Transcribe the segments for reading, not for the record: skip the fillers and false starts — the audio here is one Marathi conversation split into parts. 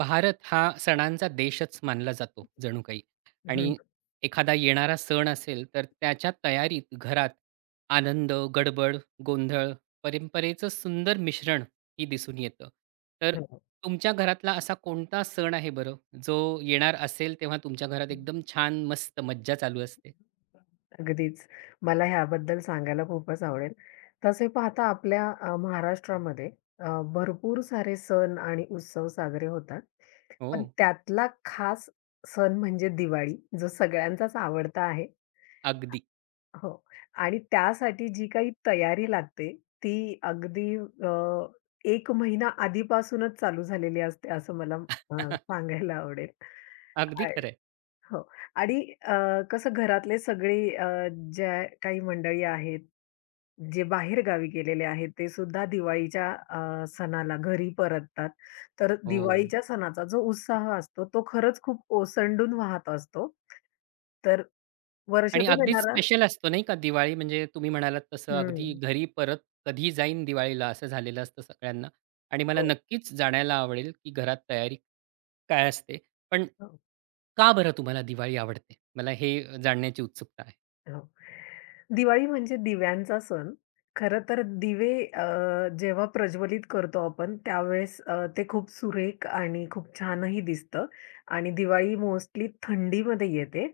भारत हा सणांचा देशच मानला जातो जणू काही हं, आणि एखादा येणारा सण असेल तर त्याच्या तयारीत घरात आनंद, गडबड, गोंधळ, परंपरेचं सुंदर मिश्रण ही दिसून येतं. तर हो. तुमच्या घरातला असा कोणता सण आहे बरं, जो येणार असेल तेव्हा तुमच्या घरात एकदम छान मस्त मज्जा चालू असते? अगदीच. मला ह्याबद्दल सांगायला खूपच आवडेल. तसे पाहता आपल्या महाराष्ट्रामध्ये भरपूर सारे सण आणि उत्सव साजरे होतात. हो, पण त्यातला खास सण म्हणजे दिवाळी, जो सगळ्यांचाच आवडता आहे. अगदी. हो. आणि त्यासाठी जी काही तयारी लागते, ती अगदी 1 महिना आधीपासूनच चालू झालेली असते, असं मला सांगायला आवडेल. अगदी खरं हो. आणि अ, कसं घरातले सगळे ज्या काही मंडळी आहेत, जे बाहेर गावी गेलेले आहेत, ते सुद्धा दिवाळीच्या सणाला घरी परततात. तर हो. दिवाळीच्या सणाचा जो उत्साह असतो, तो खरंच खूप ओसंडून वाहत असतो. तर आणि वर्षातून अगदीच येणारा स्पेशल असतो नाही का दिवाळी म्हणजे तुम्ही म्हणालात तसं अगदी हं. घरी परत कधी जाईन दिवाळीला असं झालेलं असतं सगळ्यांना आणि मला हो, नक्कीच जाण्याला आवडेल की घरात तयारी काय असते. पण हो. का बरं तुम्हाला दिवाळी आवडते? मला हे जाणण्याची उत्सुकता आहे. हो. दिवाळी म्हणजे दिव्यांचा सण. खरं तर दिवे जेव्हा प्रज्वलित करतो आपण त्यावेळेस ते खूप सुरेख आणि खूप छानही दिसतं आणि दिवाळी मोस्टली थंडीमध्ये येते.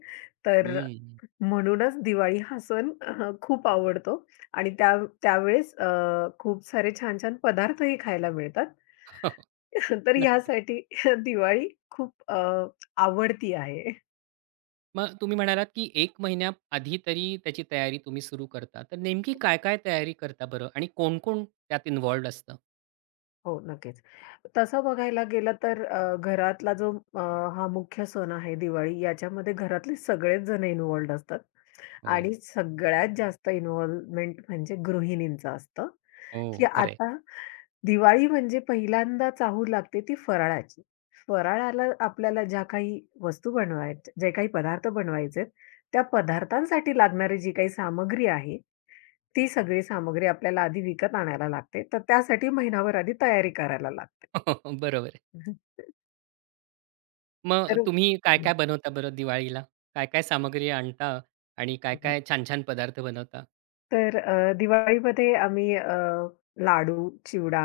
तर हं. म्हणूनच दिवाळी हा सण खूप आवडतो आणि त्यावेळेस खूप सारे छान-छान पदार्थही खायला मिळतात. तर नक्कीच. ह्यासाठी दिवाळी खूप आवडती आहे. मग तुम्ही म्हणालात की 1 महिन्याआधी तरी त्याची तयारी तुम्ही सुरू करता. तर नेमकी काय-काय तयारी करता बरं आणि कोण-कोण त्यात इन्व्हॉल्व्ड असतं? हो, नक्कीच. तसं बघायला गेलं तर घरातला जो हा मुख्य सण आहे दिवाळी याच्यामध्ये घरातले सगळेच जण इन्व्हॉल्वड असतात. हो, आणि सगळ्यात जास्त इन्व्हॉल्वमेंट म्हणजे गृहिणींचं असतं, की हो. खरं. आता दिवाळी म्हणजे पहिल्यांदा चाहूल लागते ती फराळाची. फराळाला आपल्याला ज्या काही वस्तू बनवायच्या जे काही पदार्थ बनवायचे आहेत, त्या पदार्थांसाठी लागणारी जी काही सामग्री आहे, ती सगळी सामग्री आपल्याला आधी विकत आणायला लागते. तर त्यासाठी महिनाभर आधी तयारी करायला लागते. बरोबर आहे. मग तर तुम्ही काय-काय बनवता बरं दिवाळीला? काय-काय सामग्री आणता आणि काय-काय छान-छान पदार्थ बनवता? तर दिवाळीमध्ये आम्ही लाडू, चिवडा,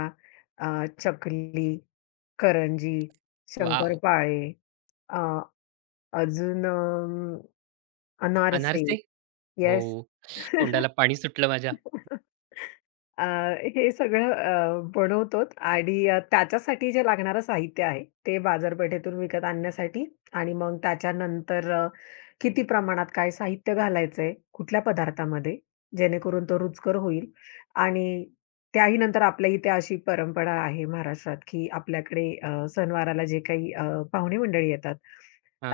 अ, चकली, करंजी, वॉव! शंकरपाळे, अ, अजून अनारसे. अनारसे? हो. येस. तोंडाला पाणी सुटलं माझ्या. अ, हे सगळं बनवतो आणि त्याच्यासाठी जे लागणारं साहित्य आहे, ते बाजारपेठेतून विकत आणण्यासाठी आणि मग त्याच्यानंतर किती प्रमाणात काय साहित्य घालायचंय, कुठल्या पदार्थामध्ये, जेणेकरून तो रुचकर होईल आणि त्याही नंतर आपल्या इथे अशी परंपरा आहे महाराष्ट्रात, की आपल्याकडे सणवाराला जे काही पाहुणे मंडळी येतात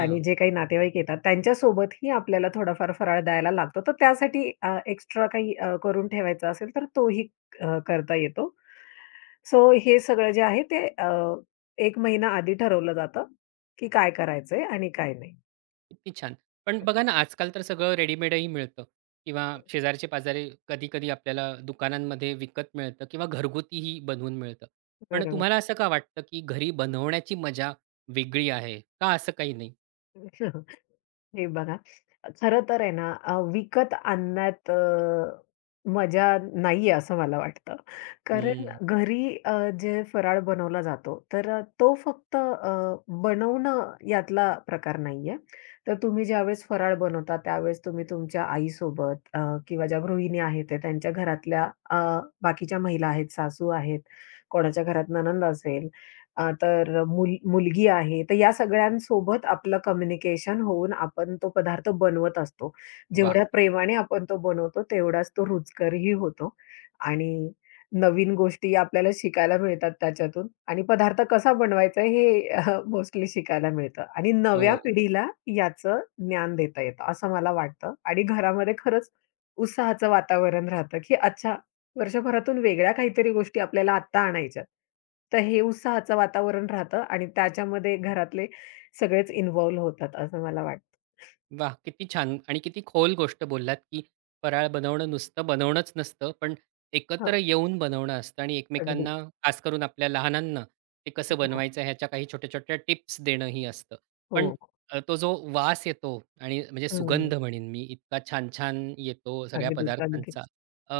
आणि जे काही नातेवाईक येतात त्यांच्यासोबतही आपल्याला थोडाफार फराळ द्यायला लागतो. तर त्यासाठी एक्स्ट्रा काही करून ठेवायचा असेल तर तोही करता येतो. सो हे सगळं जे आहे ते 1 महिना आधी ठरवलं जातं, की काय करायचंय आणि काय नाही. किती छान. पण बघा ना, आजकाल तर सगळं रेडीमेडही मिळतं किंवा शेजारचे-पाजारी कधी-कधी आपल्याला दुकानांमध्ये विकत मिळतं किंवा घरगुतीही बनवून मिळतं. पण तुम्हाला असं का वाटतं, की घरी बनवण्याची मजा वेगळी आहे? का असं काही नाही? बरोबर. हे बघा, खरं तर आहे ना, विकत आणण्यात मजा नाहीये असं मला वाटतं. कारण हं, घरी जे फराळ बनवला जातो, तर तो फक्त बनवणं यातला प्रकार नाहीये. तर तुम्ही ज्यावेळेस फराळ बनवता, त्यावेळेस तुम्ही तुमच्या आईसोबत किंवा ज्या गृहिणी आहेत, त्या त्यांच्या घरातल्या बाकीच्या महिला आहेत, सासू आहेत, कोणाच्या घरात नणंद असेल तर मुलगी आहे, तर या सगळ्यांसोबत आपलं कम्युनिकेशन होऊन आपण तो पदार्थ बनवत असतो. वाह! जेवढ्या प्रेमाने आपण तो बनवतो, तेवढाच तो रुचकरही होतो आणि नवीन गोष्टी आपल्याला शिकायला मिळतात त्याच्यातून आणि पदार्थ कसा बनवायचा हे मोस्टली शिकायला मिळतं आणि हो. नव्या पिढीला याचं ज्ञान देता येतं, असं मला वाटतं आणि घरामध्ये खरंच उत्साहाचं वातावरण राहतं, की अच्छा वर्षभरातून वेगळ्या काहीतरी गोष्टी आपल्याला आत्ता आणायच्यात. तर हे उत्साहाचं वातावरण राहतं आणि त्याच्यामध्ये घरातले सगळेच इन्व्हॉल्व होतात असं मला वाटतं. वाह! किती छान आणि किती खोल गोष्ट बोललात, की फराळ बनवणं नुसतं बनवणंच नसतं, पण एकत्र हं, येऊन बनवणं असतं आणि अगदीच. एकमेकांना, खास करून आपल्या लहानांना, ते कसं हो, बनवायचं ह्याच्या काही छोट्या-छोट्या टिप्स देणंही असतं. पण हो. तो जो वास येतो आणि म्हणजे हं. सुगंध म्हणेन मी, इतका छान-छान येतो सगळ्या अगदीच, पदार्थांचा. अगदीच. अ,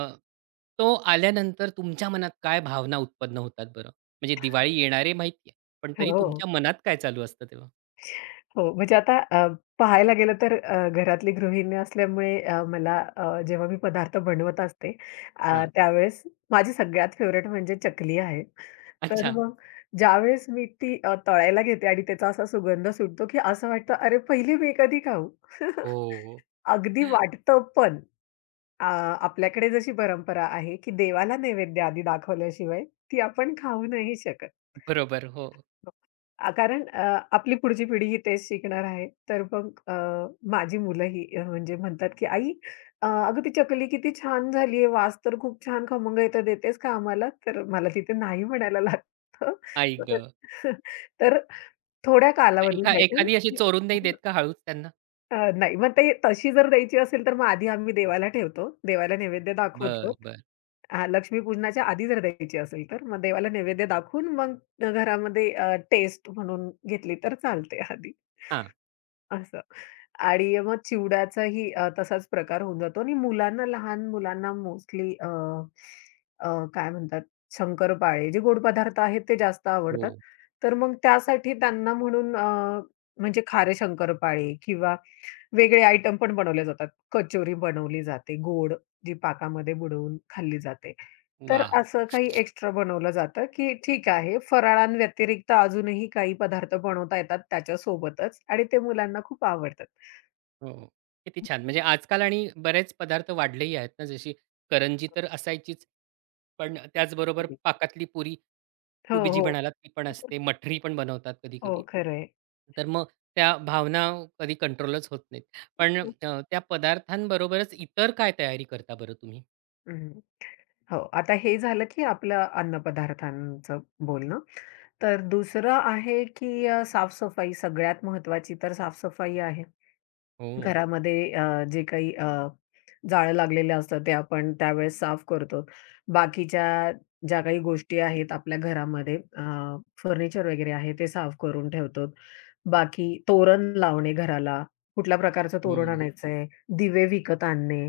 तो आल्यानंतर तुमच्या मनात काय भावना उत्पन्न होतात बरं? म्हणजे दिवाळी येणार माहिती आहे, पण तरी हो. तुमच्या मनात काय चालू असतं तेव्हा? हो, म्हणजे आता पाहायला गेलं तर घरातली गृहिणी असल्यामुळे मला जेव्हा मी पदार्थ बनवत असते हां. त्यावेळेस माझी सगळ्यात फेवरेट म्हणजे चकली आहे. तर अच्छा. मग ज्यावेळेस मी ती तळायला घेते आणि त्याचा असा सुगंध सुटतो, की असं वाटतं, "अरे, पहिली मी कधी खाऊ?" हो, हो. अगदी वाटतं पण अ, आपल्याकडे जशी परंपरा आहे, की देवाला नैवेद्य आधी दाखवल्याशिवाय ती आपण खाऊ नाही शकत. बरोबर, हो. हो. कारण आपली पुढची पिढी ही तेच शिकणार आहे. तर मग माझी मुलंही म्हणजे म्हणतात, की "आई अगं ती चकली किती छान झाली आहे. वास तर खूप छान खमंग येतो. देतेस का आम्हाला?" तर मला तिथे नाही म्हणायला लागतं. आई गं! तर थोड्या मग कालावधीसाठी एखादी अशी चोरून नाही देत का हळूच त्यांना? नाही मग ते तशी जर द्यायची असेल, तर मग आधी आम्ही देवाला ठेवतो. देवाला नैवेद्य दाखवतो. बरं, बरं. हां, लक्ष्मीपूजनाच्या आधी जर द्यायची असेल तर, मग देवाला नैवेद्य दाखवून मग घरामध्ये टेस्ट म्हणून घेतली तर चालते आधी हां. असं. आणि मग चिवड्याचाही तसाच प्रकार होऊन जातो आणि मुलांना, लहान मुलांना मोस्टली अ, अ, काय म्हणतात शंकरपाळे जे गोड पदार्थ आहेत ते जास्त हो. आवडतात. तर मग त्यासाठी त्यांना म्हणून म्हणजे खारे शंकरपाळे किंवा वेगळे आयटम पण बनवले जातात. कचोरी बनवली जाते गोड, जी पाकामध्ये बुडवून खाल्ली जाते. तर वाह! असं काही एक्स्ट्रा बनवलं जातं, की ठीक आहे, फराळांव्यतिरिक्त अजूनही काही पदार्थ बनवता येतात त्याच्यासोबतच आणि ते मुलांना खूप आवडतात. हो. किती छान. म्हणजे आजकाल आणि बरेच पदार्थ वाढलेही आहेत ना, जशी करंजी तर असायचीच. पण त्याचबरोबर अगदी. पाकातली पुरी, हो, तुम्ही जी हो. म्हणालात ती पण असते. मठरी पण बनवतात कधी-कधी. हो, खरं आहे. तर मग त्या भावना कधी कंट्रोलच होत नाहीत. पण त्या पदार्थांबरोबरच इतर काय तयारी करता बरं तुम्ही? हो, आता हे झालं, की आपलं अन्नपदार्थांचं बोलणं. तर दुसरं आहे, की साफ सगळ्यात महत्त्वाची तर साफ आहे. हो. घरामध्ये अ, जे काही अ, जाळं लागलेलं असतं ते आपण त्यावेळेस साफ करतो. बाकीच्या ज्या काही गोष्टी आहेत आपल्या घरामध्ये फर्निचर वगैरे आहे ते साफ करून ठेवतो. बाकी तोरण लावणे घराला, कुठल्या प्रकारचं तोरण हं. आणायचंय, दिवे विकत आणणे,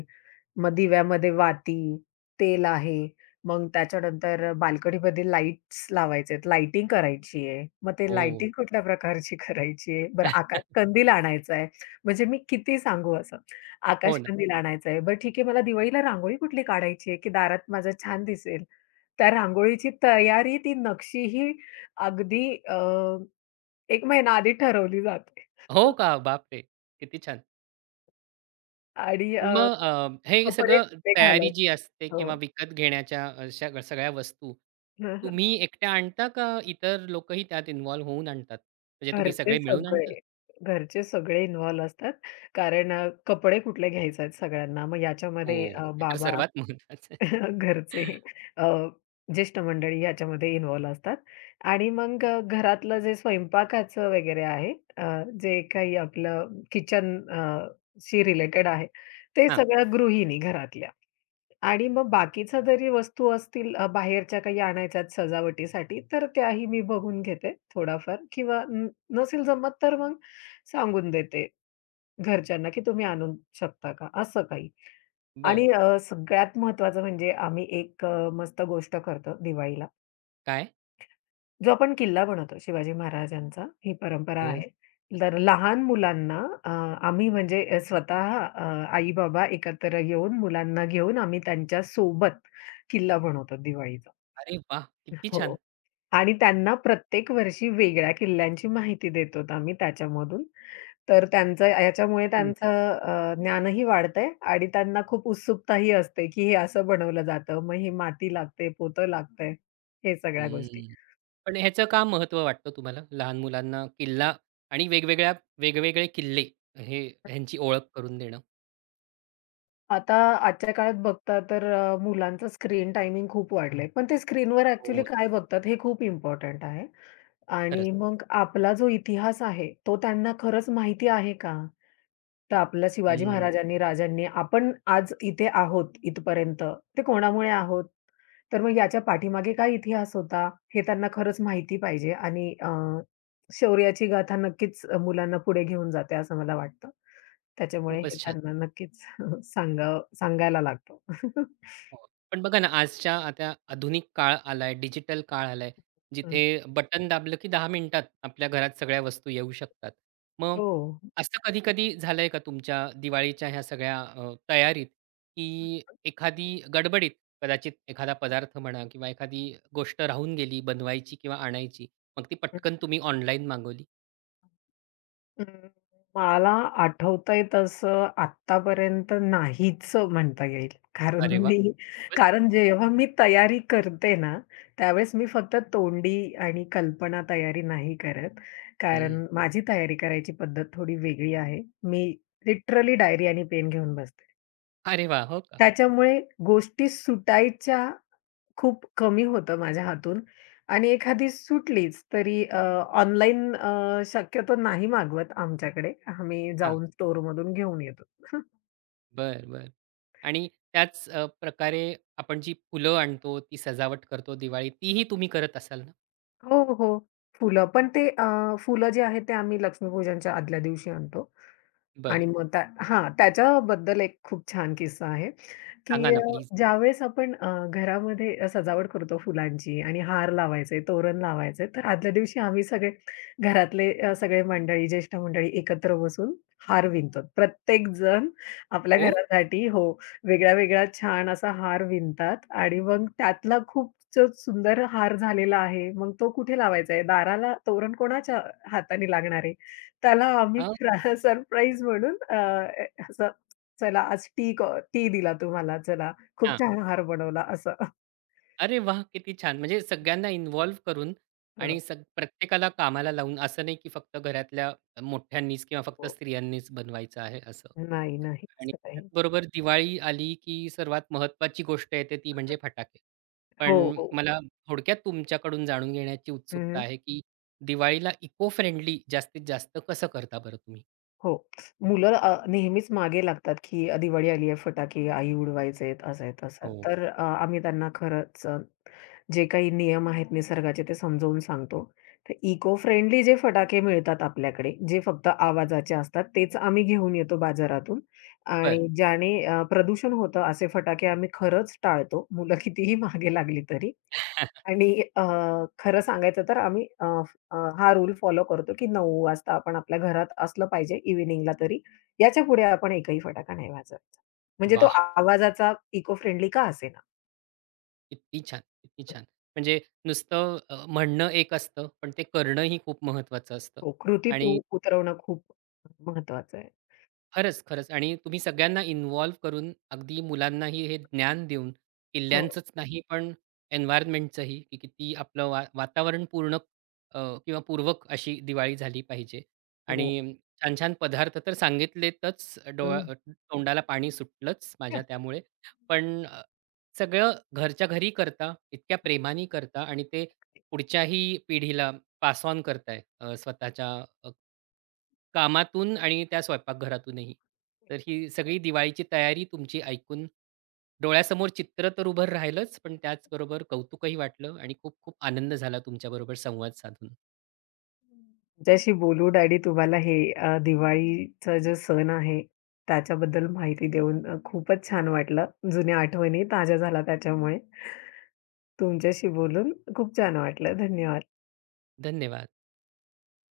मग दिव्यामध्ये वाती, तेल आहे, मग त्याच्यानंतर बाल्कनीमध्ये लाईट्स लावायचे लाइटिंग करायची आहे. मग ते हो. लाइटिंग कुठल्या प्रकारची करायची आहे? बरं आकाश कंदील आणायचा आहे. म्हणजे मी किती सांगू असं. हो ना. आकाशकंदील आणायचा आहे. बरं ठीक आहे मला दिवाळीला रांगोळी कुठली काढायची आहे, की दारात माझं छान दिसेल. त्या रांगोळीची तयारी, ती नक्षी ही अगदी 1 महिना आधी ठरवली जाते. हो का? बापरे! किती छान. आणि पण मग हे कपडे सगळं कुठले तयारी जी घालायचे असते हो. किंवा विकत घेण्याच्या अशा सगळ्या वस्तू, हं, हं. तुम्ही एकट्या आणता का इतर लोकही त्यात इन्व्हॉल्व होऊन आणतात? म्हणजे तुम्ही घरचे सगळे मिळून सगळे, आणता? घरचे सगळे इन्व्हॉल्व असतात. कारण कपडे कुठले घ्यायचे आहेत सगळ्यांना. मग याच्यामध्ये हो, हे तर बाबा सर्वात महत्वाचं आहे. घरचे अ, ज्येष्ठ मंडळी याच्यामध्ये इन्व्हॉल्व असतात आणि मग घरातलं जे स्वयंपाकाचं वगैरे आहे जे काही आपलं किचन शी रिलेटेड आहे, ते हां, सगळ्या गृहिणी घरातल्या आणि मग बाकीच्या जरी वस्तू असतील बाहेरच्या काही आणायच्यात सजावटीसाठी, तर त्याही मी बघून घेते थोडाफार किंवा नसेल जमत तर मग सांगून देते घरच्यांना, की तुम्ही आणून शकता का? असं काही. बरं. आणि सगळ्यात महत्त्वाचं म्हणजे आम्ही एक मस्त गोष्ट करतो दिवाळीला. काय? जो आपण किल्ला बनवतो शिवाजी महाराजांचा, ही परंपरा हो. आहे. तर लहान मुलांना अ, आम्ही म्हणजे स्वतः आई-बाबा एकत्र येऊन मुलांना घेऊन आम्ही त्यांच्यासोबत किल्ला बनवतो दिवाळीचा. अरे वाह! किती छान. हो. आणि त्यांना प्रत्येक वर्षी वेगळ्या किल्ल्यांची माहिती देतो आम्ही त्याच्यामधून. तर त्यांचं याच्यामुळे त्यांचं ज्ञानही वाढतंय आणि त्यांना खूप उत्सुकताही असते, की हे असं बनवलं जातं, मग हे माती लागते, पोतं लागतंय, हे सगळ्या गोष्टी. हं. पण ह्याचं का महत्व वाटतं तुम्हाला? लहान मुलांना किल्ला आणि वेगवेगळ्या वेगवेगळे किल्ले हे ह्यांची ओळख करून देणं. आता आजच्या काळात बघता तर मुलांचं स्क्रीन टायमिंग खूप वाढलंय. पण ते स्क्रीनवर ॲक्चुअली हो, काय बघतात हे खूप इम्पोर्टंट आहे. आणि खरंच. मग आपला जो इतिहास आहे, तो त्यांना खरंच माहिती आहे का? तर आपल्या शिवाजी हं, महाराजांनी, राजांनी आपण आज इथे आहोत इथपर्यंत, ते कोणामुळे आहोत? तर मग याच्या पाठीमागे काय इतिहास होता? हे त्यांना खरंच माहिती पाहिजे आणि शौर्याची गाथा नक्कीच मुलांना पुढे घेऊन जाते असं मला वाटतं. त्याच्यामुळे हे खूपच छान. त्यांना नक्कीच सांगावं सांगायला लागतं. हो. पण बघा ना, आजच्या आता आधुनिक काळ आलाय, डिजिटल काळ आलाय, जिथे बटन दाबलं की 10 मिनिटात आपल्या घरात सगळ्या वस्तू येऊ शकतात. मग हो. असं कधी-कधी झालंय का तुमच्या दिवाळीच्या ह्या सगळ्या तयारीत, की एखादी गडबडीत कदाचित एखादा पदार्थ म्हणा किंवा एखादी गोष्ट राहून गेली बनवायची किंवा आणायची, मग ती पटकन तुम्ही ऑनलाईन मागवली? अं, मला आठवतंय तसं आत्तापर्यंत नाहीच म्हणता येईल. कारण अरे वाह! मी खूपच छान. कारण जेव्हा मी तयारी करते ना, त्यावेळेस मी फक्त तोंडी आणि कल्पना तयारी नाही करत. हं. कारण माझी तयारी करायची पद्धत थोडी वेगळी आहे. मी लिटरली डायरी आणि पेन घेऊन बसते. अरे वाह! हो का? त्याच्यामुळे गोष्टी सुटायच्या खूप कमी होतं माझ्या हातून आणि एखादी सुटलीच तरी ऑनलाईन शक्यतो नाही मागवत आमच्याकडे. आम्ही हां. जाऊन स्टोअरमधून घेऊन येतो. बरं, बरं. आणि त्याच प्रकारे आपण जी फुलं आणतो, ती सजावट करतो दिवाळीत, तीही तुम्ही करत असाल ना? हो, हो. फुलं पण ते फुलं जे आहेत ते आम्ही लक्ष्मीपूजनच्या आदल्या दिवशी आणतो बरं. आणि मग त्या हां, त्याच्याबद्दल एक खूप छान किस्सा आहे. की सांगा अ, ना प्लीज? ज्यावेळेस आपण घरामध्ये सजावट करतो फुलांची आणि हार लावायचे, तोरण लावायचे, तर आदल्या दिवशी आम्ही सगळे घरातले सगळे मंडळी, ज्येष्ठ मंडळी एकत्र बसून हार विणतो. प्रत्येक जण आपल्या हो? घरासाठी हो, वेगळा-वेगळा छान असा हार विणतात आणि मग त्यातला खूप जो सुंदर हार झालेला आहे, मग तो कुठे लावायचा आहे? दाराला तोरण कोणाच्या हाताने लागणार आहे? त्याला आम्ही हो. सरप्राईज म्हणून चला आज टी दिला तू चला, खूप हो. हां. छान आहार बनवला असं. अरे वाह! किती छान. म्हणजे सगळ्यांना इन्व्हॉल्व करून आणि हो, प्रत्येकाला कामाला लावून, असं नाही की फक्त घरातल्या मोठ्यांनीच किंवा फक्त हो. स्त्रियांनीच बनवायचं आहे असं. नाही, नाही आणि असं काही. त्याचबरोबर दिवाळी आली, की सर्वात महत्त्वाची गोष्ट येते ती म्हणजे फटाके. हो, पण हो. मला थोडक्यात तुमच्याकडून जाणून घेण्याची हं, उत्सुकता हं. आहे, की दिवाळीला इको फ्रेंडली जास्तीत जास्त कसं करता बरं तुम्ही? हो. मुलं नेहमीच मागे लागतात, की दिवाळी आली आहे फटाके आई उडवायचेत, असं आहे तसं. हो. तर आम्ही त्यांना खरंच जे काही नियम आहेत निसर्गाचे ते समजावून सांगतो. तर इको फ्रेंडली जे फटाके मिळतात आपल्याकडे, जे फक्त आवाजाचे असतात, तेच आम्ही घेऊन येतो बाजारातून बरं. आणि ज्याने प्रदूषण होतं असे फटाके आम्ही खरंच टाळतो. मुलं कितीही मागे लागली तरी आणि अ, खरं सांगायचं तर आम्ही अ, अ, हा रूल फॉलो करतो, की 9 वाजता आपण आपल्या घरात असलं पाहिजे इव्हनिंगला तरी. याच्यापुढे आपण एकही फटाका नाही वाजवायचा. म्हणजे तो वाह! आवाजाचा इको फ्रेंडली का असेना. किती छान, किती छान. म्हणजे नुसतं म्हणणं एक असतं, पण ते करणंही खूप महत्त्वाचं असतं हो, कृतीत आणि उतरवणं खूप महत्वाचं आहे. खरंच, खरंच आणि तुम्ही सगळ्यांना इन्व्हॉल्व करून अगदी मुलांनाही हे ज्ञान देऊन हो, किल्ल्यांचंच नाही, पण एन्व्हायर्नमेंटचंही, की किती आपलं वातावरण पूर्णक अ, किंवा पूर्वक अशी दिवाळी झाली पाहिजे हो. आणि छान-छान पदार्थ तर सांगितलेतच हं. तोंडाला पाणी सुटलंच माझ्या त्यामुळे. पण सगळं घरच्या घरी करता, इतक्या प्रेमाने करता आणि ते पुढच्याही पिढीला पास ऑन करताय स्वतःच्या अ, कामातून आणि त्या स्वयंपाकघरातूनही. तर ही सगळी दिवाळीची तयारी तुमची ऐकून डोळ्यासमोर चित्र तर उभं राहिलंच, पण त्याचबरोबर कौतुकही वाटलं आणि खूप खूप आनंद झाला तुमच्याबरोबर संवाद साधून. तुमच्याशी बोलून आणि तुम्हाला हे दिवाळीचा जो सण आहे, त्याच्याबद्दल माहिती देऊन खूपच छान वाटलं. जुन्या आठवणी ताज्या झाल्या त्याच्यामुळे. तुमच्याशी बोलून खूप छान वाटलं. धन्यवाद. धन्यवाद.